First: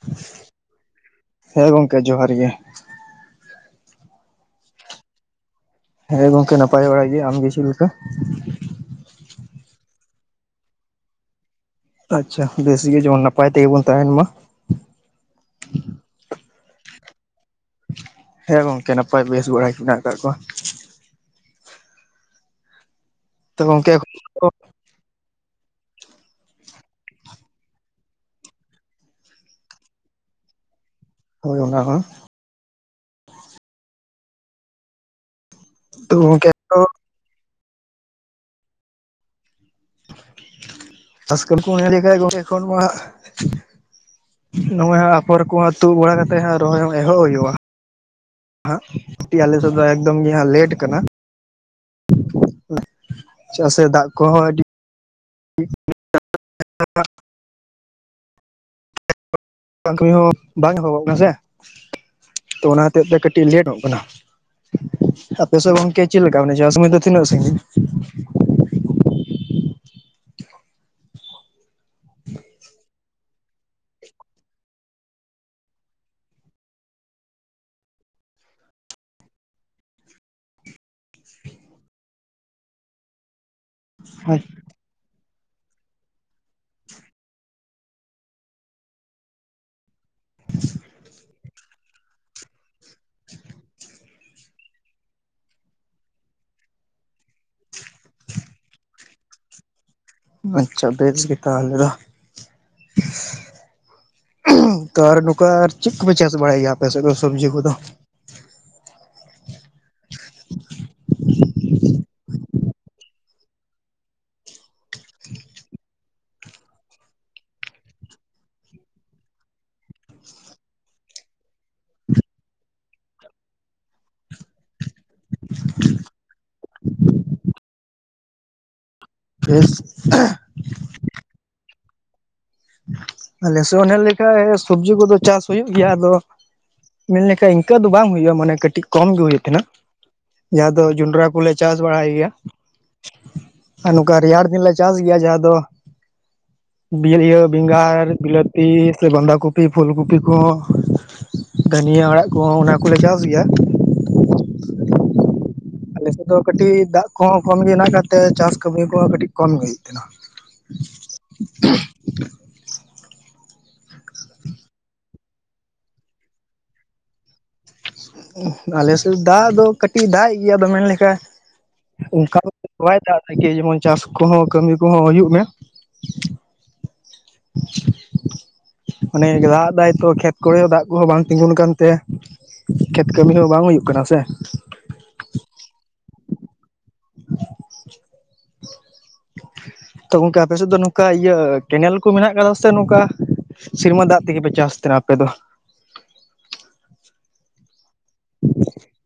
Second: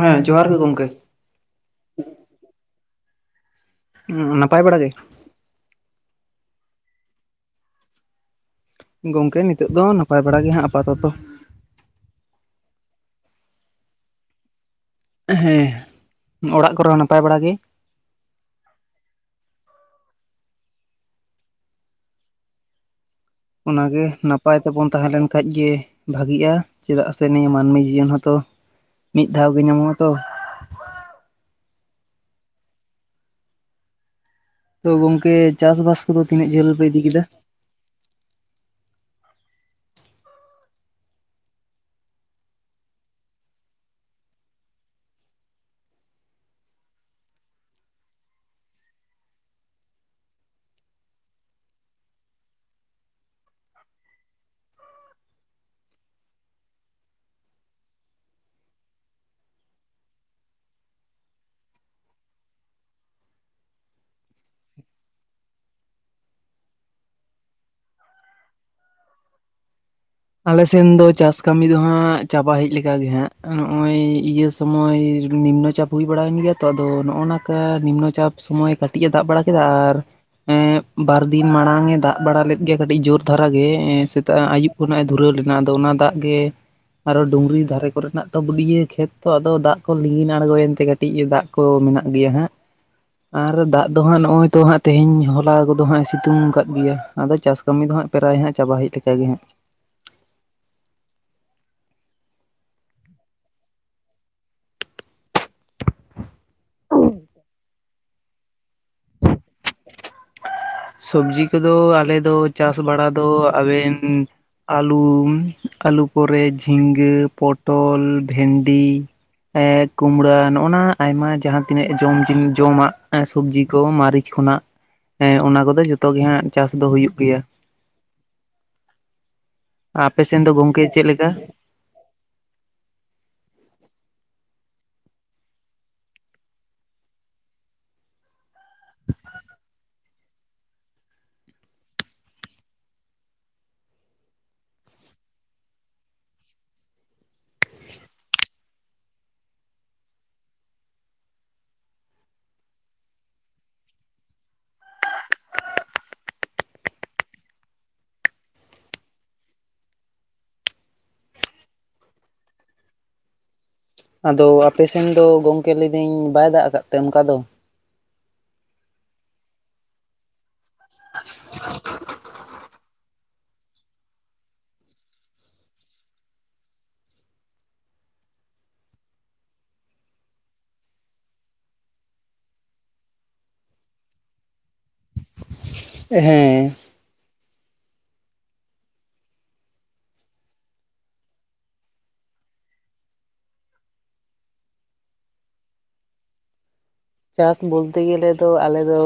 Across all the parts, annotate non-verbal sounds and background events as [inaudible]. ᱦᱮᱸ ᱡᱚᱦᱟᱨ ᱜᱮ ᱜᱚᱢᱠᱮ᱾ ᱦᱮᱸ ᱜᱚᱝᱠᱮ ᱡᱚᱦᱟᱨ ᱜᱮ᱾ ᱱᱟᱯᱟᱭ ᱵᱟᱲᱟ ᱜᱮ? ᱦᱮᱸ ᱜᱚᱝᱠᱮ ᱱᱟᱯᱟᱭ ᱵᱟᱲᱟ ᱜᱮ, ᱟᱢ ᱜᱮ ᱪᱮᱫ ᱞᱮᱠᱟ? ᱜᱚᱝᱠᱮ ᱱᱤᱛᱚᱜ ᱫᱚ ᱱᱟᱯᱟᱭ ᱵᱟᱲᱟ ᱜᱮ ᱦᱟᱸᱜ ᱟᱯᱟᱛᱚᱛᱚ᱾ ᱟᱪᱪᱷᱟ ᱵᱮᱥ ᱜᱮ ᱡᱮᱢᱚᱱ ᱱᱟᱯᱟᱭ ᱛᱮᱜᱮ ᱵᱚᱱ ᱛᱟᱦᱮᱱ ᱢᱟ᱾ ᱦᱮᱸ, ᱚᱲᱟᱜ ᱠᱚᱨᱮ ᱦᱚᱸ ᱱᱟᱯᱟᱭ ᱵᱟᱲᱟ ᱜᱮ? ᱦᱮᱸ ᱜᱚᱝᱠᱮ, ᱱᱟᱯᱟᱭ ᱵᱮᱥ ᱵᱟᱲᱟ ᱜᱮ ᱢᱮᱱᱟᱜ ᱟᱠᱟᱫ ᱠᱚᱣᱟ᱾ ᱛᱚ ᱜᱚᱝᱠᱮ ᱚᱱᱟᱜᱮ ᱱᱟᱯᱟᱭ ᱛᱮᱵᱚᱱ ᱛᱟᱦᱮᱸ ᱞᱮᱱ ᱠᱷᱟᱡ ᱜᱮ ᱵᱷᱟᱜᱤᱜᱼᱟ ᱪᱮᱫᱟᱜ ᱥᱮ ᱱᱤᱭᱟᱹ ᱢᱟᱹᱱᱢᱤ ᱡᱤᱭᱚᱱ ᱦᱚᱸᱛᱚ ᱢᱤᱫ ᱫᱷᱟᱣ ᱜᱮ ᱧᱟᱢᱚᱜᱼᱟ ᱛᱚ᱾ ᱦᱳᱭ ᱚᱱᱟ ᱦᱚᱸ, ᱛᱚ ᱜᱚᱝᱠᱮ ᱪᱟᱥ ᱵᱟᱥ ᱛᱚ ᱠᱚᱫᱚ ᱛᱤᱱᱟᱹᱜ ᱜᱚᱝᱠᱮ ᱡᱷᱟᱹᱞ ᱯᱮ ᱤᱫᱤ ᱠᱮᱫᱟ? ᱪᱟᱥ ᱠᱟᱢᱤ ᱠᱚ ᱞᱟᱹᱭ ᱞᱮᱠᱷᱟᱡ ᱜᱚᱝᱠᱮ ᱮᱠᱷᱚᱱ ᱢᱟᱦᱟᱜ ᱱᱚᱜᱼᱚᱭ ᱦᱟᱸᱜ ᱟᱯᱷᱚᱨ ᱠᱚᱦᱚᱸ ᱛᱩᱫ ᱵᱟᱲᱟ ᱠᱟᱛᱮᱜ ᱦᱟᱸᱜ ᱨᱚᱦᱚᱭ ᱦᱚᱸ ᱮᱦᱚᱵ ᱦᱩᱭᱩᱜᱼᱟ᱾ ᱦᱟᱸᱜ ᱠᱟᱴᱤᱡ ᱟᱞᱮᱥᱮᱱ ᱫᱚ ᱮᱠᱫᱚᱢ ᱜᱮ ᱦᱟᱸᱜ ᱞᱮᱴ ᱠᱟᱱᱟ᱾ ᱪᱮᱫᱟᱜ ᱥᱮ ᱫᱟᱜ ᱠᱚᱦᱚᱸ ᱟᱹᱰᱤ [unintelligible] ᱠᱟᱹᱢᱤ ᱦᱚᱸ ᱵᱟᱝ ᱮᱦᱚᱵᱚᱜ ᱠᱟᱱᱟ ᱥᱮ ᱛᱚ ᱚᱱᱟ ᱦᱚᱛᱮᱡ ᱛᱮ ᱠᱟᱹᱴᱤᱡ ᱞᱮᱴᱚᱜ ᱠᱟᱱᱟ᱾ ᱟᱯᱮ ᱥᱮᱫ ᱜᱚᱝᱠᱮ ᱪᱮᱫ ᱞᱮᱠᱟ ᱢᱮ ᱢᱟᱱᱮ [unintelligible] ᱥᱚᱢᱚᱭ ᱫᱚ ᱛᱤᱱᱟᱹᱜ ᱥᱟᱺᱜᱤᱧᱟ? ᱟᱞᱮᱥᱮᱱ ᱫᱚ ᱪᱟᱥ ᱠᱟᱹᱢᱤ ᱫᱚ ᱦᱟᱸᱜ ᱪᱟᱵᱟ ᱦᱮᱡ ᱞᱮᱠᱟ ᱜᱮ ᱦᱟᱸᱜ᱾ ᱱᱚᱜᱼᱚᱭ ᱤᱭᱟᱹ ᱥᱚᱢᱚᱭ ᱱᱤᱢᱱᱚ ᱪᱟᱯ ᱦᱩᱭ ᱵᱟᱲᱟᱭᱮᱱ ᱜᱮᱭᱟ ᱛᱚ ᱟᱫᱚ ᱱᱚᱜᱼᱚ ᱱᱚᱝᱠᱟ ᱱᱤᱢᱱᱚ ᱪᱟᱯ ᱥᱚᱢᱚᱭ ᱠᱟᱹᱴᱤᱡ-ᱮ ᱫᱟᱜ ᱵᱟᱲᱟ ᱠᱮᱫᱟ ᱟᱨ ᱮᱸ ᱵᱟᱨᱫᱤᱱ ᱢᱟᱲᱟᱝ ᱮ ᱫᱟᱜ ᱵᱟᱲᱟ ᱞᱮᱫ ᱜᱮᱭᱟ ᱠᱟᱹᱴᱤᱡ ᱡᱳᱨ ᱫᱷᱟᱨᱟ ᱜᱮ ᱥᱮᱛᱟᱜ ᱟᱹᱭᱩᱵ ᱠᱷᱚᱱᱟᱜ ᱮ ᱫᱷᱩᱨᱟᱹᱣ ᱞᱮᱱᱟ, ᱟᱫᱚ ᱚᱱᱟ ᱫᱟᱜ ᱜᱮ ᱟᱨᱚ ᱰᱩᱝᱨᱤ ᱫᱷᱟᱨᱮ ᱠᱚᱨᱮᱱᱟᱜ ᱛᱚ ᱵᱩᱰᱭᱟᱹ ᱠᱷᱮᱛ ᱛᱚ ᱟᱫᱚ ᱫᱟᱜ ᱠᱚ ᱞᱤᱸᱜᱤᱱ ᱟᱬᱜᱚᱭᱮᱱ ᱛᱮ ᱠᱟᱹᱴᱤᱡ ᱫᱟᱜ ᱠᱚ ᱢᱮᱱᱟᱜ ᱜᱮᱭᱟ ᱦᱟᱸᱜ ᱟᱨ ᱫᱟᱜ ᱫᱚ ᱦᱟᱸᱜ ᱱᱚᱜᱼᱚᱭ ᱛᱚ ᱦᱟᱸᱜ ᱛᱮᱦᱮᱧ ᱦᱚᱞᱟ ᱠᱚᱫᱚ ᱦᱟᱸᱜ-ᱮ ᱥᱤᱛᱩᱝ ᱟᱠᱟᱫ ᱜᱮᱭᱟ, ᱟᱫᱚ ᱪᱟᱥ ᱠᱟᱹᱢᱤ ᱫᱚ ᱦᱟᱸᱜ ᱯᱨᱟᱭ ᱦᱟᱸᱜ ᱪᱟᱵᱟ ᱦᱮᱡ ᱞᱮᱠᱟ ᱜᱮ᱾ ᱟᱪᱪᱷᱟ ᱵᱮᱥ ᱜᱮ ᱛᱟᱦᱚᱞᱮ ᱫᱚ᱾ ᱛᱚ ᱟᱨ ᱱᱚᱝᱠᱟ ᱪᱮᱫ ᱠᱚᱯᱮ ᱪᱟᱥ ᱵᱟᱲᱟᱭ ᱜᱮᱭᱟ ᱟᱯᱮ ᱥᱮᱫ ᱫᱚ ᱥᱚᱵᱡᱤ ᱠᱚᱫᱚ᱾ [inaudible] ᱥᱚᱵᱽᱡᱤ ᱠᱚᱫᱚ ᱟᱞᱮ ᱫᱚ ᱪᱟᱥ ᱵᱟᱲᱟ ᱫᱚ ᱟᱵᱮᱱ ᱟᱹᱞᱩ, ᱟᱹᱞᱩ ᱯᱚᱨᱮ ᱡᱷᱤᱸᱜᱟᱹ, ᱯᱚᱴᱚᱞ, ᱵᱷᱮᱱᱰᱤ᱾ ᱮᱸ ᱠᱩᱢᱲᱟ ᱱᱚᱜᱼᱚ ᱱᱟ ᱟᱭᱢᱟ ᱡᱟᱦᱟᱸ ᱛᱤᱱᱟᱹᱜ ᱡᱚᱢ ᱡᱤᱢ ᱡᱚᱢᱟᱜ ᱥᱚᱵᱽᱡᱤ ᱠᱚ ᱢᱟᱨᱤᱪ ᱠᱷᱚᱱᱟᱜ, ᱮᱸ ᱚᱱᱟ ᱠᱚᱫᱚ ᱡᱚᱛᱚ ᱜᱮ ᱦᱟᱸᱜ ᱪᱟᱥ ᱫᱚ ᱦᱩᱭᱩᱜ ᱜᱮᱭᱟ᱾ ᱯᱷᱮᱥ ᱟᱯᱮ ᱥᱮᱱ ᱫᱚ ᱜᱚᱝᱠᱮ ᱪᱮᱫ ᱞᱮᱠᱟ? ᱟᱞᱮ ᱥᱮᱫ ᱚᱱᱮ ᱞᱮᱠᱷᱟᱡ ᱥᱚᱵᱽᱡᱤ ᱠᱚᱫᱚ ᱪᱟᱥ ᱦᱩᱭᱩᱜ ᱜᱮᱭᱟ ᱟᱫᱚ ᱢᱮᱱᱞᱮᱠᱷᱟᱡ ᱤᱱᱠᱟᱹ ᱫᱚ ᱵᱟᱝ ᱦᱳᱭᱳᱜᱼᱟ ᱢᱟᱱᱮ ᱠᱟᱹᱴᱤᱡ ᱠᱚᱢ ᱜᱮ ᱦᱳᱭᱳᱜ ᱛᱮᱦᱮᱸᱱᱟ᱾ ᱡᱟᱦᱟᱸ ᱫᱚ ᱡᱚᱱᱰᱨᱟ ᱠᱚᱞᱮ ᱪᱟᱥ ᱵᱟᱲᱟᱭ ᱜᱮᱭᱟ᱾ ᱟᱨ ᱱᱚᱠᱟ ᱨᱮᱭᱟᱲ ᱫᱤᱱᱞᱮ ᱪᱟᱥ ᱜᱮᱭᱟ ᱡᱟᱦᱟᱸ ᱫᱚ ᱵᱤᱨᱤᱭᱟᱹ ᱵᱮᱸᱜᱟᱲ ᱵᱤᱞᱟᱹᱛᱤ ᱥᱮ ᱵᱟᱸᱫᱷᱟ ᱠᱚᱯᱤ ᱯᱷᱩᱞ ᱠᱚᱯᱤ ᱠᱚᱦᱚᱸ ᱫᱷᱟᱹᱱᱤᱭᱟᱹ ᱟᱲᱟᱜ ᱠᱚᱦᱚᱸ ᱚᱱᱟ ᱠᱚᱞᱮ ᱪᱟᱥ ᱜᱮᱭᱟ᱾ ᱟᱞᱮᱥᱮᱫ ᱫᱚ ᱠᱟᱹᱴᱤᱡ ᱫᱟᱜ ᱠᱚᱦᱚᱸ ᱠᱚᱢᱜᱮ ᱦᱮᱱᱟᱜ ᱠᱟᱫ ᱛᱮ ᱪᱟᱥ ᱠᱟᱹᱢᱤ ᱠᱚᱦᱚᱸ ᱠᱟᱹᱴᱤᱡ ᱠᱚᱢᱜᱮ ᱦᱩᱭᱩᱜ ᱛᱟᱦᱮᱸᱱᱟ᱾ ᱟᱫᱚ ᱟᱯᱮ ᱥᱮᱱ ᱫᱚ ᱜᱚᱝᱠᱮ ᱞᱟᱹᱭ ᱫᱟᱹᱧ ᱵᱟᱭ ᱫᱟᱜ ᱠᱟᱫ ᱛᱮ ᱚᱱᱠᱟ ᱫᱚ? ᱟᱞᱮ ᱥᱮᱫ ᱫᱟᱜ ᱫᱚ ᱠᱟᱹᱴᱤᱡ ᱫᱟᱜ ᱮᱫ ᱜᱮᱭᱟ ᱟᱫᱚ ᱢᱮᱱ ᱞᱮᱠᱟ ᱚᱱᱠᱟ ᱫᱚ ᱵᱟᱭ ᱫᱟᱜ ᱫᱟᱠᱤ ᱡᱮᱢᱚᱱ ᱪᱟᱥ ᱠᱚᱦᱚᱸ ᱠᱟᱹᱢᱤ ᱠᱚᱦᱚᱸ ᱦᱩᱭᱩᱜ ᱢᱮ? [inaudible] ᱢᱟᱱᱮ ᱫᱟᱜ ᱫᱟᱭ ᱛᱚ ᱠᱷᱮᱛ ᱠᱚᱨᱮ ᱫᱟᱜ ᱠᱚᱦᱚᱸ ᱵᱟᱝ ᱛᱤᱸᱜᱩᱱ ᱠᱟᱱᱛᱮ ᱠᱷᱮᱛ ᱠᱟᱹᱢᱤ ᱦᱚᱸ ᱵᱟᱝ ᱦᱩᱭᱩᱜ ᱠᱟᱱᱟ ᱥᱮ᱾ ᱦᱮᱸ᱾ ᱛᱚ ᱜᱚᱝᱠᱮ ᱟᱯᱮ ᱥᱮᱫ ᱫᱚ ᱱᱚᱠᱟ ᱤᱭᱟᱹ ᱠᱮᱱᱮᱞ ᱠᱚ ᱢᱮᱱᱟᱜ ᱠᱟᱫᱟ ᱥᱮ ᱱᱚᱠᱟ ᱥᱤᱨᱢᱟ ᱫᱟᱜ ᱛᱤᱜᱤᱯᱮ ᱪᱟᱥ ᱛᱟᱦᱮᱱᱟ ᱟᱯᱮ ᱫᱚ? ᱪᱟᱥ ᱵᱚᱞᱛᱮ ᱜᱮᱞᱮ ᱫᱚ ᱟᱞᱮᱫᱚ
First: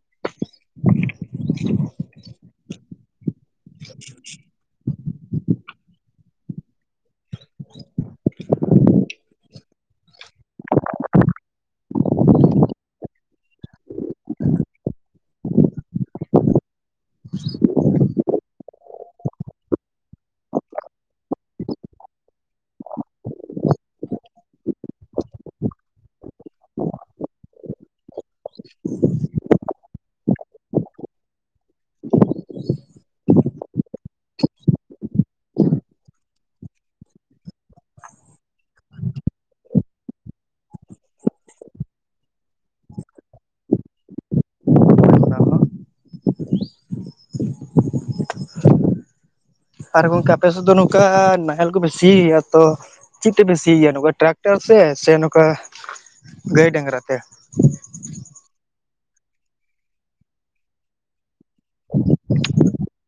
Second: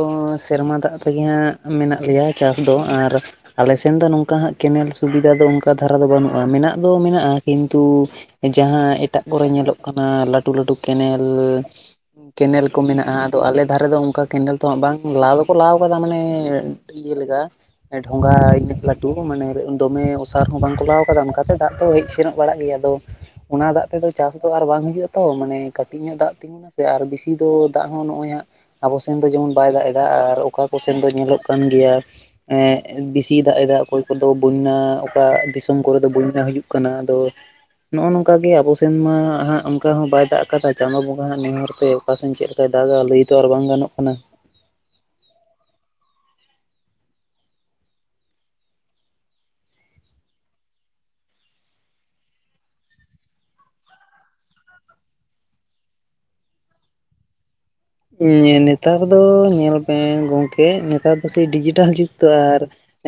ᱥᱮᱨᱢᱟ ᱫᱟᱜ ᱛᱮᱜᱮ ᱦᱟᱸᱜ ᱢᱮᱱᱟᱜ ᱞᱮᱭᱟ ᱪᱟᱥ ᱫᱚ ᱟᱨ ᱟᱞᱮ ᱥᱮᱱ ᱫᱚ ᱱᱚᱝᱠᱟ ᱦᱟᱸᱜ ᱠᱮᱱᱮᱞ ᱥᱩᱵᱤᱫᱷᱟ ᱫᱚ ᱚᱱᱠᱟ ᱫᱷᱟᱨᱟ ᱫᱚ ᱵᱟᱹᱱᱩᱜᱼᱟ ᱢᱮᱱᱟᱜ ᱫᱚ ᱢᱮᱱᱟᱜᱼᱟ ᱠᱤᱱᱛᱩ ᱡᱟᱦᱟᱸ ᱮᱴᱟᱜ ᱠᱚᱨᱮ ᱧᱮᱞᱚᱜ ᱠᱟᱱᱟ ᱞᱟᱹᱴᱩ ᱞᱟᱹᱴᱩ ᱠᱮᱱᱮᱞ ᱠᱮᱱᱮᱞ ᱠᱚ ᱢᱮᱱᱟᱜᱼᱟ ᱟᱫᱚ ᱟᱞᱮ ᱫᱷᱟᱨᱮ ᱫᱚ ᱚᱱᱠᱟ ᱠᱮᱱᱮᱞ ᱫᱚ ᱦᱟᱸᱜ ᱵᱟᱝ ᱞᱟ ᱫᱚᱠᱚ ᱞᱟᱣ ᱠᱟᱫᱟ ᱢᱟᱱᱮ ᱤᱭᱟᱹ ᱞᱮᱠᱟ ᱰᱷᱚᱸᱜᱟ ᱤᱱᱟᱹᱜ ᱞᱟᱹᱴᱩ ᱢᱟᱱᱮ ᱫᱚᱢᱮ ᱚᱥᱟᱨ ᱦᱚᱸ ᱵᱟᱝᱠᱚ ᱞᱟᱣ ᱠᱟᱫᱟ ᱚᱱᱠᱟᱛᱮ ᱫᱟᱜ ᱫᱚ ᱦᱮᱡ ᱥᱮᱱᱚᱜ ᱵᱟᱲᱟᱜ ᱜᱮᱭᱟ ᱟᱫᱚ ᱚᱱᱟ ᱫᱟᱜ ᱛᱮᱫᱚ ᱪᱟᱥ ᱫᱚ ᱟᱨ ᱵᱟᱝ ᱦᱩᱭᱩᱜᱼᱟ ᱛᱚ ᱢᱟᱱᱮ ᱠᱟᱹᱴᱤᱡ ᱧᱚᱜ ᱫᱟᱜ ᱛᱤᱸᱜᱩᱱᱟ ᱥᱮ ᱟᱨ ᱵᱤᱥᱤ ᱛᱳ ᱫᱟᱜ ᱦᱚᱸ ᱱᱚᱜᱼᱚᱭ ᱦᱟᱸᱜ ᱟᱵᱚ ᱥᱮᱱ ᱫᱚ ᱡᱮᱢᱚᱱ ᱵᱟᱭ ᱫᱟᱜ ᱮᱫᱟ ᱟᱨ ᱚᱠᱟ ᱠᱚ ᱥᱮᱱ ᱫᱚ ᱧᱮᱞᱚᱜ ᱠᱟᱱ ᱜᱮᱭᱟ ᱮᱸᱜ ᱵᱤᱥᱤᱭ ᱫᱟᱜ ᱮᱫᱟ ᱚᱠᱚᱭ ᱠᱚᱫᱚ ᱵᱳᱭᱱᱟ ᱚᱠᱟ ᱫᱤᱥᱚᱢ ᱠᱚᱨᱮ ᱫᱚ ᱵᱳᱭᱱᱟ ᱦᱩᱭᱩᱜ ᱠᱟᱱᱟ ᱟᱫᱚ ᱱᱚᱜᱼᱚ ᱱᱚᱝᱠᱟ ᱜᱮ ᱟᱵᱚ ᱥᱮᱱᱢᱟ ᱦᱟᱸᱜ ᱚᱱᱠᱟ ᱦᱚᱸ ᱵᱟᱭ ᱫᱟᱜ ᱟᱠᱟᱫᱟ ᱪᱟᱸᱫᱚ ᱵᱚᱸᱜᱟ ᱦᱟᱸᱜ ᱱᱮᱦᱚᱨ ᱛᱮ ᱚᱠᱟᱥᱮᱱ ᱪᱮᱫ ᱞᱮᱠᱟᱭ ᱫᱟᱜᱟ ᱞᱟᱹᱭ ᱛᱚ ᱟᱨ ᱵᱟᱝ ᱜᱟᱱᱚᱜ ᱠᱟᱱᱟ᱾ ᱟᱨ ᱜᱚᱝᱠᱮ ᱟᱯᱮ ᱥᱮᱫ ᱫᱚ ᱱᱚᱝᱠᱟ ᱱᱟᱦᱮᱞ ᱠᱚᱯᱮ ᱥᱤᱭᱟ ᱛᱚ? ᱪᱤᱫ ᱛᱮᱯᱮ ᱥᱤᱭ ᱜᱮᱭᱟ ᱱᱚᱠᱟ ᱴᱨᱟᱠᱴᱟᱨ ᱥᱮ ᱥᱮ ᱱᱚᱠᱟ ᱜᱟᱹᱭ ᱰᱟᱝᱨᱟ ᱛᱮ? ᱱᱤᱛᱟᱨ ᱫᱚ ᱧᱮᱞ ᱢᱮ ᱜᱚᱝᱠᱮ ᱱᱮᱛᱟᱨ ᱫᱚ ᱥᱮ ᱰᱤᱡᱤᱴᱟᱞ ᱡᱩᱜᱽ ᱛᱚ ᱟᱨ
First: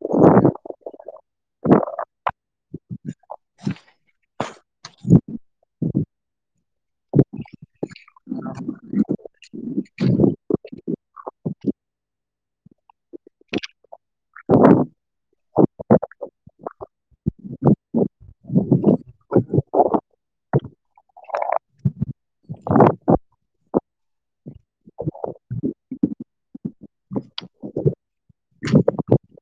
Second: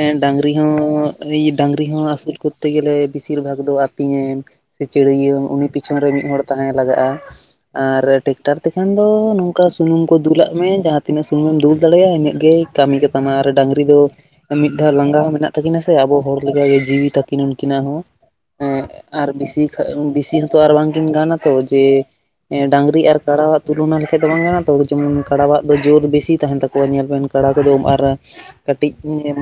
ᱮᱸ ᱰᱟᱝ ᱨᱤ ᱦᱚᱸ ᱨᱤ ᱰᱟᱝᱨᱤ ᱦᱚᱸ ᱟᱹᱥᱩᱞ ᱠᱚᱨᱛᱮ ᱜᱮᱞᱮ ᱵᱮᱥᱤᱨ ᱵᱷᱟᱜᱽ ᱫᱚ ᱟᱹᱛᱤᱧᱮ ᱥᱮ ᱪᱤᱲᱭᱟᱹ ᱩᱱᱤ ᱯᱤᱪᱷᱚᱱ ᱨᱮ ᱢᱤᱫ ᱦᱚᱲ ᱛᱟᱦᱮᱸ ᱞᱟᱜᱟᱜᱼᱟ ᱟᱨ ᱴᱮᱠᱴᱟᱨ ᱛᱮᱠᱷᱟᱱ ᱫᱚ ᱱᱚᱝ ᱚᱱᱠᱟ ᱥᱩᱱᱩᱢ ᱠᱚ ᱫᱩᱞᱟᱜ ᱢᱮ ᱡᱟᱦᱟᱸ ᱛᱤᱱᱟᱹᱜ ᱥᱩᱱᱩᱢᱮᱢ ᱫᱩᱞ ᱫᱟᱲᱮᱭᱟᱜᱼᱟ ᱤᱱᱟᱹᱜ ᱜᱮᱭ ᱠᱟᱹᱢᱤ ᱠᱟᱛᱟᱢᱟ ᱟᱨ ᱰᱟᱝᱨᱤ ᱫᱚ ᱢᱤᱫ ᱫᱷᱟᱣ ᱞᱟᱸᱜᱟ ᱦᱚᱸ ᱢᱮᱱᱟᱜ ᱛᱟᱹᱠᱤᱱᱟ ᱥᱮ ᱟᱵᱚ ᱦᱚᱲ ᱞᱮᱠᱟᱜᱮ ᱡᱤᱣᱤ ᱛᱟᱹᱠᱤᱱ ᱩᱱᱠᱤᱱᱟᱜ ᱦᱚᱸ᱾ ᱮᱸᱜ ᱟᱨ ᱵᱮᱥᱤ ᱵᱮᱥᱤ ᱦᱚᱸᱛᱚ ᱟᱨ ᱵᱟᱝᱠᱤᱱ ᱜᱟᱱᱟ ᱛᱚ ᱡᱮ ᱮᱸ ᱰᱟᱝᱨᱤ ᱟᱨ ᱠᱟᱲᱟᱣᱟᱜ ᱛᱩᱞᱚᱱᱟ ᱞᱮ ᱪᱮᱫ ᱵᱟᱝ ᱠᱟᱱᱟ ᱛᱚ ᱡᱮᱢᱚᱱ ᱠᱟᱰᱟᱣᱟᱜ ᱫᱚ ᱡᱳᱨ ᱵᱮᱥᱤ ᱛᱟᱦᱮᱱ ᱛᱟᱠᱚᱣᱟ ᱧᱮᱞ ᱵᱮᱱ ᱠᱟᱲᱟ ᱠᱚᱫᱚ ᱟᱨ ᱠᱟᱹᱴᱤᱡ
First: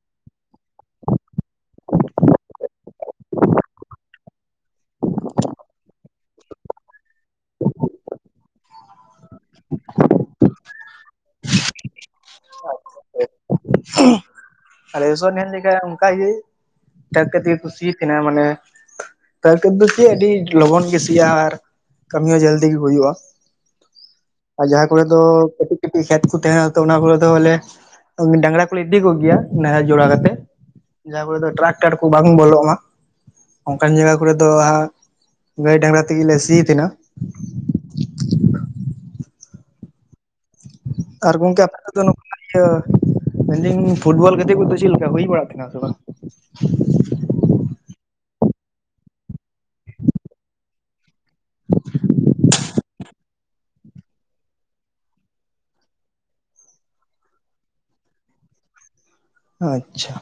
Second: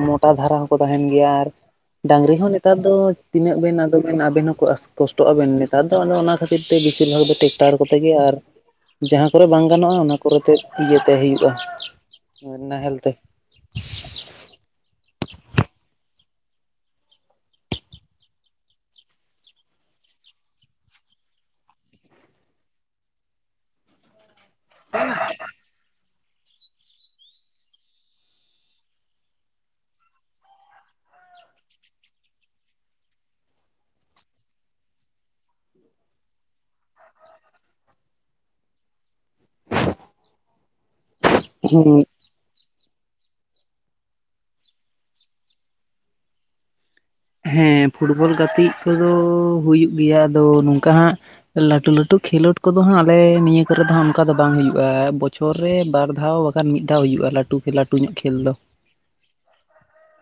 ᱢᱳᱴᱟ ᱫᱷᱟᱨᱟ ᱦᱚᱸᱠᱚ ᱛᱟᱦᱮᱱ ᱜᱮᱭᱟ ᱟᱨ ᱰᱟᱝᱨᱤ ᱦᱚᱸ ᱱᱮᱛᱟᱨ ᱫᱚ ᱛᱤᱱᱟᱹᱜ ᱵᱮᱱ ᱟᱫᱚ ᱵᱮᱱ ᱟᱵᱮᱱ ᱦᱚᱸᱠᱚ ᱟᱥ ᱠᱚᱥᱴᱚᱜ ᱟᱵᱮᱱ ᱱᱮᱛᱟᱨ ᱫᱚ ᱟᱫᱚ ᱚᱱᱟ ᱠᱷᱟᱹᱛᱤᱨ ᱛᱮ ᱵᱮᱥᱤᱨ ᱵᱷᱟᱜ ᱫᱚ ᱴᱮᱠᱴᱟᱨ ᱠᱚᱛᱮ ᱜᱮ ᱟᱨ ᱡᱟᱦᱟᱸ ᱠᱚᱨᱮ ᱵᱟᱝ ᱜᱟᱱᱚᱜᱼᱟ ᱚᱱᱟ ᱠᱚᱨᱮᱛᱮ ᱤᱭᱟᱹᱛᱮ ᱦᱩᱭᱩᱜᱼᱟ ᱱᱟᱦᱮᱞ ᱛᱮ᱾ ᱟᱞᱮ ᱥᱮᱫ ᱦᱚ ᱧᱮᱞ ᱞᱮᱠᱷᱟᱡ ᱚᱱᱠᱟᱜᱤ ᱴᱟᱠᱴᱟᱹᱨ ᱛᱮ ᱠᱚ ᱥᱤ ᱮᱫ ᱛᱟᱦᱮᱱᱟ ᱢᱟᱱᱮ [unintelligible] ᱟᱹᱰᱤ ᱞᱚᱜᱚᱱ ᱜᱮ ᱥᱤᱭᱟ ᱟᱨ ᱠᱟᱹᱢᱤ ᱦᱚᱸ ᱡᱚᱞᱫᱤ ᱜᱮ ᱦᱩᱭᱩᱜᱼᱟ᱾ [inaudible] ᱟᱨ ᱡᱟᱦᱟᱸ ᱠᱚᱨᱮ ᱫᱚ ᱠᱟᱹᱴᱤᱡ ᱠᱟᱹᱴᱤᱡ ᱠᱷᱮᱛ ᱠᱚ ᱛᱟᱦᱮᱸᱱᱟ ᱛᱚ ᱚᱱᱟ ᱠᱚᱨᱮ ᱫᱚ ᱵᱚᱞᱮ ᱰᱟᱝᱨᱟ ᱠᱚᱞᱮ ᱤᱫᱤ ᱠᱚ ᱜᱮᱭᱟ᱾ ᱱᱟᱦᱮᱞ ᱡᱚᱲᱟ ᱠᱟᱛᱮᱜ ᱡᱟᱦᱟᱸ ᱠᱚᱨᱮ ᱫᱚ ᱴᱨᱟᱠᱴᱟᱨ ᱠᱚ ᱵᱟᱝ ᱵᱚᱞᱚᱜᱼᱟ᱾ ᱚᱱᱠᱟᱱ ᱡᱟᱭᱜᱟ ᱟᱸ ᱜᱟᱹᱭ ᱰᱟᱝᱨᱟ ᱛᱮᱜᱮᱞᱮ ᱥᱤ ᱮᱫ ᱛᱟᱦᱮᱱᱟ᱾ ᱟᱨ ᱜᱚᱝᱠᱮ ᱟᱯᱮ ᱦᱩᱸ ᱥᱮᱫ ᱫᱚ ᱱᱩᱠᱩ, ᱤᱭᱟᱹ ᱢᱮᱱᱫᱟᱹᱧ ᱯᱷᱩᱴᱵᱚᱞ ᱜᱮᱫᱤ ᱠᱚᱫᱚ ᱪᱮᱜ ᱞᱮᱠᱟ ᱦᱩᱭ ᱵᱟᱲᱟᱜ ᱠᱟᱱᱟ ᱥᱮ ᱵᱟᱝ? ᱦᱮᱸ ᱯᱷᱩᱴᱵᱚᱞ ᱜᱟᱛᱮᱜ ᱠᱚᱫᱚ ᱦᱩᱭᱩᱜ ᱜᱮᱭᱟ ᱟᱫᱚ ᱱᱚᱝᱠᱟ ᱦᱟᱸᱜ ᱞᱟᱹᱴᱩ ᱞᱟᱹᱴᱩ ᱠᱷᱮᱞᱚᱰ ᱠᱚᱫᱚ ᱦᱟᱸᱜ ᱟᱞᱮ ᱱᱤᱭᱟᱹ ᱠᱚ ᱨᱮ ᱫᱚ ᱦᱟᱸᱜ ᱚᱱᱠᱟ ᱫᱚ ᱵᱟᱝ ᱦᱩᱭᱩᱜᱼᱟ ᱵᱚᱪᱷᱚᱨ ᱨᱮ ᱵᱟᱨ ᱫᱷᱟᱣ ᱵᱟᱠᱷᱟᱱ ᱢᱤᱫ ᱫᱷᱟᱣ ᱦᱩᱭᱩᱜᱼᱟ ᱞᱟᱹᱴᱩ ᱠᱮ ᱞᱟᱹᱴᱩ ᱧᱚᱜ ᱠᱷᱮᱞ ᱫᱚ᱾ ᱟᱪᱪᱷᱟ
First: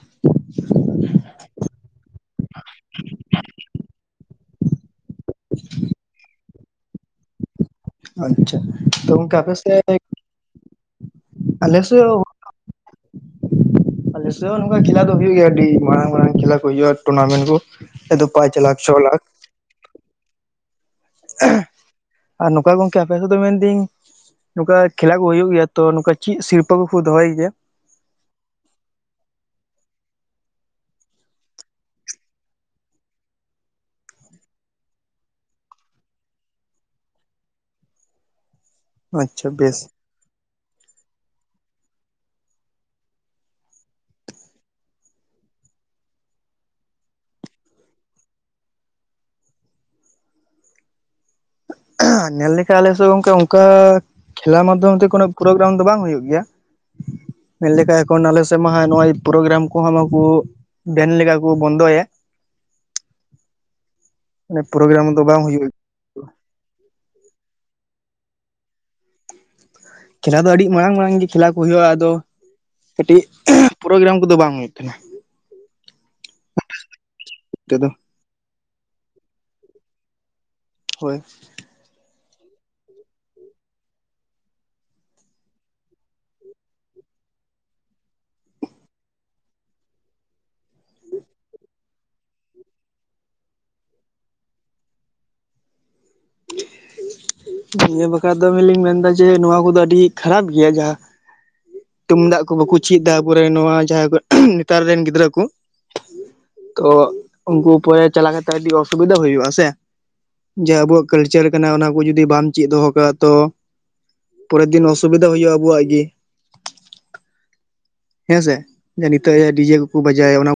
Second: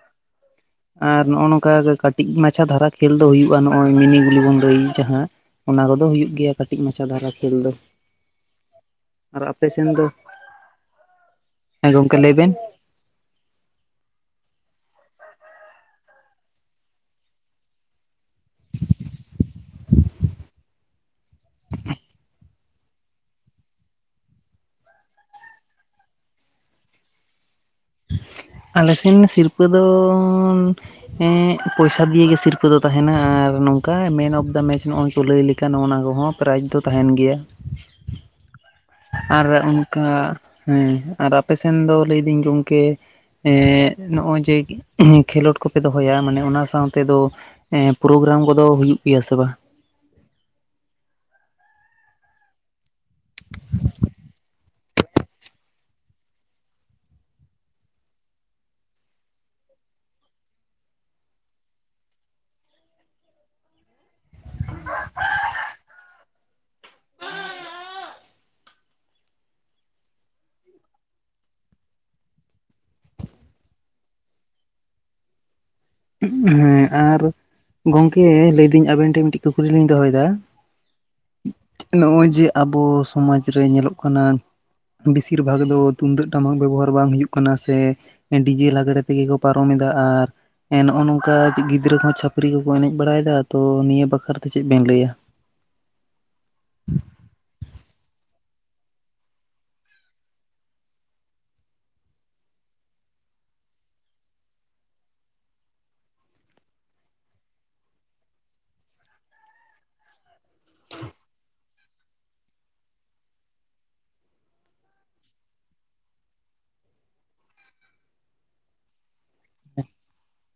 ᱟᱨ ᱱᱚᱜ ᱱᱚᱝᱠᱟ ᱠᱟᱹᱴᱤᱡ ᱢᱟᱪᱷᱟ ᱫᱷᱟᱨᱟ ᱠᱷᱮᱞ ᱫᱚ ᱦᱩᱭᱩᱜᱼᱟ ᱱᱚᱜᱼᱚᱭ ᱢᱤᱱᱤ ᱜᱩᱞᱤ ᱵᱚᱱ ᱞᱟᱹᱭ ᱡᱟᱦᱟᱸ᱾ ᱚᱱᱟ ᱠᱚᱫᱚ ᱦᱩᱭᱩᱜ ᱜᱮᱭᱟ ᱠᱟᱹᱴᱤᱡ ᱢᱟᱪᱟ ᱫᱷᱟᱨᱟ ᱠᱷᱮᱞ ᱫᱚ᱾ ᱟᱪᱪᱷᱟ ᱛᱚ ᱜᱚᱝᱠᱮ ᱟᱨ ᱟᱯᱮ ᱥᱮᱫ ᱥᱮᱱ ᱫᱚ ᱟᱞᱮ ᱦᱮᱸ ᱥᱮᱫ ᱜᱚᱝᱠᱮ ᱞᱟᱹᱭ ᱵᱮᱱ᱾ [inaudible] ᱟᱞᱮ ᱥᱮᱜ ᱦᱚᱸ ᱱᱚᱝᱠᱟ ᱠᱷᱮᱞᱟ ᱫᱚ ᱦᱩᱭᱩᱜ ᱜᱮᱭᱟ ᱟᱹᱰᱤ ᱢᱟᱨᱟᱝ ᱢᱟᱨᱟᱝ ᱠᱷᱮᱞᱟ ᱠᱚ ᱦᱩᱭᱩᱜᱼᱟ ᱴᱩᱨᱱᱟᱢᱮᱱᱴ ᱠᱚ᱾ ᱟᱫᱚ ᱯᱟᱸᱪ ᱞᱟᱠᱷ ᱪᱷᱚ ᱞᱟᱠᱷ᱾ ᱟᱨ ᱱᱚᱝᱠᱟ ᱜᱚᱝᱠᱮ ᱟᱯᱮ ᱥᱮᱱ ᱫᱚ ᱢᱮᱱᱫᱟᱹᱧ, ᱱᱚᱝᱠᱟ ᱠᱷᱮᱞᱟ ᱠᱚ ᱦᱳᱭᱳ ᱜᱮᱭᱟᱚ ᱛᱚ ᱱᱚᱝᱠᱟ ᱪᱮᱜ ᱥᱤᱨᱯᱟᱹ ᱠᱚᱠᱚ ᱫᱚᱦᱚᱭ ᱜᱮᱭᱟ? ᱟᱞᱮᱥᱮᱱ ᱥᱤᱨᱯᱟᱹ ᱫᱚ ᱦᱮᱸᱜ ᱯᱩᱭᱥᱟ ᱫᱤᱭᱮ ᱜᱮ ᱥᱤᱨᱯᱟᱹ ᱫᱚ ᱮᱸᱜ ᱯᱚᱭᱥᱟ ᱫᱤᱭᱟ ᱜᱮ ᱥᱤᱨᱯᱟ ᱫᱚ ᱛᱟᱦᱮᱱᱟ ᱟᱨ ᱱᱚᱝᱠᱟ ᱢᱮᱱ ᱚᱯᱷ ᱫᱟ ᱢᱮᱪ ᱱᱚᱜᱼᱚᱭ ᱠᱚ ᱞᱟᱹᱭ ᱞᱮᱠᱟ ᱚᱱᱟ ᱠᱚᱦᱚᱸ᱾ ᱯᱨᱟᱭᱤᱡᱽ ᱫᱚ ᱛᱟᱦᱮᱱ ᱜᱮᱭᱟ᱾ ᱟᱨ ᱟᱪᱪᱷᱟ ᱵᱮᱥ ᱚᱱᱠᱟ ᱦᱮᱸ ᱟᱨ ᱟᱯᱮ ᱥᱮᱱ ᱫᱚ ᱞᱟᱹᱭ ᱫᱤᱹᱧ ᱜᱚᱝᱠᱮ ᱮᱸᱜ ᱱᱚᱜᱼᱚᱭ ᱡᱮ ᱠᱷᱮᱞᱳᱰ ᱠᱚᱯᱮ ᱫᱚᱦᱚᱭᱟ ᱢᱟᱱᱮ ᱚᱱᱟ ᱥᱟᱶᱛᱮ ᱫᱚ ᱦᱮᱸ ᱯᱨᱳᱜᱨᱟᱢ ᱠᱚᱫᱚ ᱦᱩᱭᱩᱜ ᱜᱮᱭᱟ ᱥᱮ ᱵᱟᱝ? ᱧᱮᱞ ᱞᱮᱠᱷᱟᱡ ᱟᱞᱮ ᱥᱮᱜ ᱜᱟᱝᱠᱮ ᱚᱝᱠᱟ - ᱠᱷᱮᱞᱟ ᱢᱟᱫᱽᱫᱷᱚᱢ ᱛᱮ ᱠᱳᱱᱳ ᱯᱨᱳᱜᱨᱟᱢ ᱫᱚ ᱵᱟᱝ ᱦᱩᱭᱩᱜ ᱜᱮᱭᱟ᱾ ᱢᱮᱱᱞᱮᱠᱷᱟᱡ ᱮᱠᱷᱚᱱ ᱟᱞᱮ ᱥᱮᱜ ᱢᱟ ᱦᱟᱸᱜ ᱱᱚᱜᱚᱭ ᱯᱨᱳᱜᱨᱟᱢ ᱠᱚᱦᱚᱸ ᱢᱟᱠᱩ ᱵᱮᱱ ᱞᱮᱠᱟ ᱠᱚ ᱵᱚᱱᱫᱚᱭᱮᱫ᱾ [inaudible] ᱱᱮ ᱯᱨᱳᱜᱨᱟᱢ ᱫᱚ ᱵᱟᱝ ᱦᱩᱭᱩᱜ ᱠᱷᱮᱞᱟ ᱫᱚ ᱟᱹᱰᱤᱜ ᱢᱟᱨᱟᱝ ᱢᱟᱨᱟᱝ ᱜᱮ ᱠᱷᱮᱞᱟ ᱠᱚ ᱦᱩᱭᱩᱜᱼᱟ ᱟᱫᱚ ᱠᱟᱹᱴᱤᱡ ᱯᱨᱳᱜᱨᱟᱢ ᱠᱚᱫᱚ ᱵᱟᱝ ᱦᱩᱭᱩᱜ ᱠᱟᱱᱟ᱾ ᱦᱮᱸ ᱟᱨ ᱛᱮᱫᱚ ᱜᱚᱝᱠᱮ ᱞᱟᱹᱭ ᱫᱟᱹᱧ ᱟᱵᱤᱱ ᱴᱷᱮᱡ ᱢᱤᱫᱴᱤᱡ ᱠᱩᱠᱞᱤ ᱞᱤᱧ ᱫᱚᱦᱚᱭᱮᱫᱟ᱾ ᱦᱳᱭ᱾ ᱱᱚᱜᱼᱚᱭ ᱡᱮ ᱟᱵᱚ ᱥᱚᱢᱟᱡᱽ ᱨᱮ ᱧᱮᱞᱚᱜ ᱠᱟᱱᱟ ᱵᱮᱥᱤᱨ ᱵᱷᱟᱜᱽ ᱫᱚ ᱛᱩᱢᱫᱟᱹᱜ ᱴᱟᱢᱟᱠ ᱵᱮᱵᱚᱦᱟᱨ ᱵᱟᱝ ᱦᱩᱭᱩᱜ ᱠᱟᱱᱟ ᱥᱮ ᱰᱤᱡᱮ ᱞᱟᱜᱽᱲᱮ ᱛᱮᱜᱮ ᱠᱚ ᱯᱟᱨᱚᱢ ᱮᱫᱟ ᱟᱨ ᱮᱸ ᱱᱚᱜᱼᱚ ᱱᱚᱝᱠᱟ ᱜᱤᱫᱽᱨᱟᱹ ᱠᱚᱦᱚᱸ ᱪᱷᱟᱯᱹᱨᱤ ᱠᱚᱠᱚ ᱮᱱᱮᱡ ᱵᱟᱲᱟᱭᱮᱫᱟ ᱛᱚ ᱱᱤᱭᱟᱹ ᱵᱟᱠᱷᱨᱟ ᱛᱮ ᱪᱮᱫ ᱵᱮᱱ ᱞᱟᱹᱭᱟ? ᱱᱤᱭᱟᱹ ᱵᱟᱠᱷᱨᱟ ᱫᱚ ᱵᱮᱥ ᱞᱤᱧ ᱢᱮᱱᱫᱟ ᱡᱮ ᱱᱚᱣᱟ ᱠᱚᱫᱚ ᱟᱹᱰᱤ ᱠᱷᱟᱨᱟᱯ ᱜᱮᱭᱟ ᱡᱟᱦᱟᱸ ᱛᱩᱢᱫᱟᱜ ᱠᱚ ᱵᱟᱠᱩ ᱪᱮᱜ ᱫᱟ ᱟᱵᱚᱨᱮᱱ ᱱᱚᱶᱟ ᱡᱟᱦᱟᱸᱭ ᱠᱚ ᱱᱮᱛᱟᱨ ᱨᱮᱱ ᱜᱤᱫᱽᱨᱟᱹ ᱠᱚ ᱛᱚ ᱩᱝᱠᱩ ᱯᱚᱨᱮ ᱪᱟᱞᱟ ᱠᱟᱛᱮ ᱟᱹᱰᱤ ᱚᱥᱩᱵᱤᱫᱟ ᱦᱩᱭᱩᱜ ᱟᱥᱮ᱾ ᱡᱮ ᱟᱵᱩᱣᱟᱜ ᱠᱟᱞᱪᱟᱨ ᱠᱟᱱᱟ ᱚᱱᱟ ᱠᱩ ᱡᱩᱚᱴᱫᱤ ᱵᱟᱢ ᱪᱮᱜ ᱫᱚᱦᱚ ᱠᱟᱜ-ᱟ ᱛᱚ ᱯᱚᱨᱮᱨ ᱫᱤᱱ ᱚᱥᱩᱵᱤᱫᱟ ᱦᱩᱭᱩᱜ-ᱟ ᱟᱵᱩᱣᱟᱜ ᱜᱮ᱾ ᱦᱮᱸᱥᱮ ᱡᱮ ᱱᱤᱛᱚᱜ ᱰᱤᱡᱮ ᱠᱚᱠᱚ ᱵᱟᱡᱟᱭ-ᱟ ᱚᱱᱟ ᱠᱩ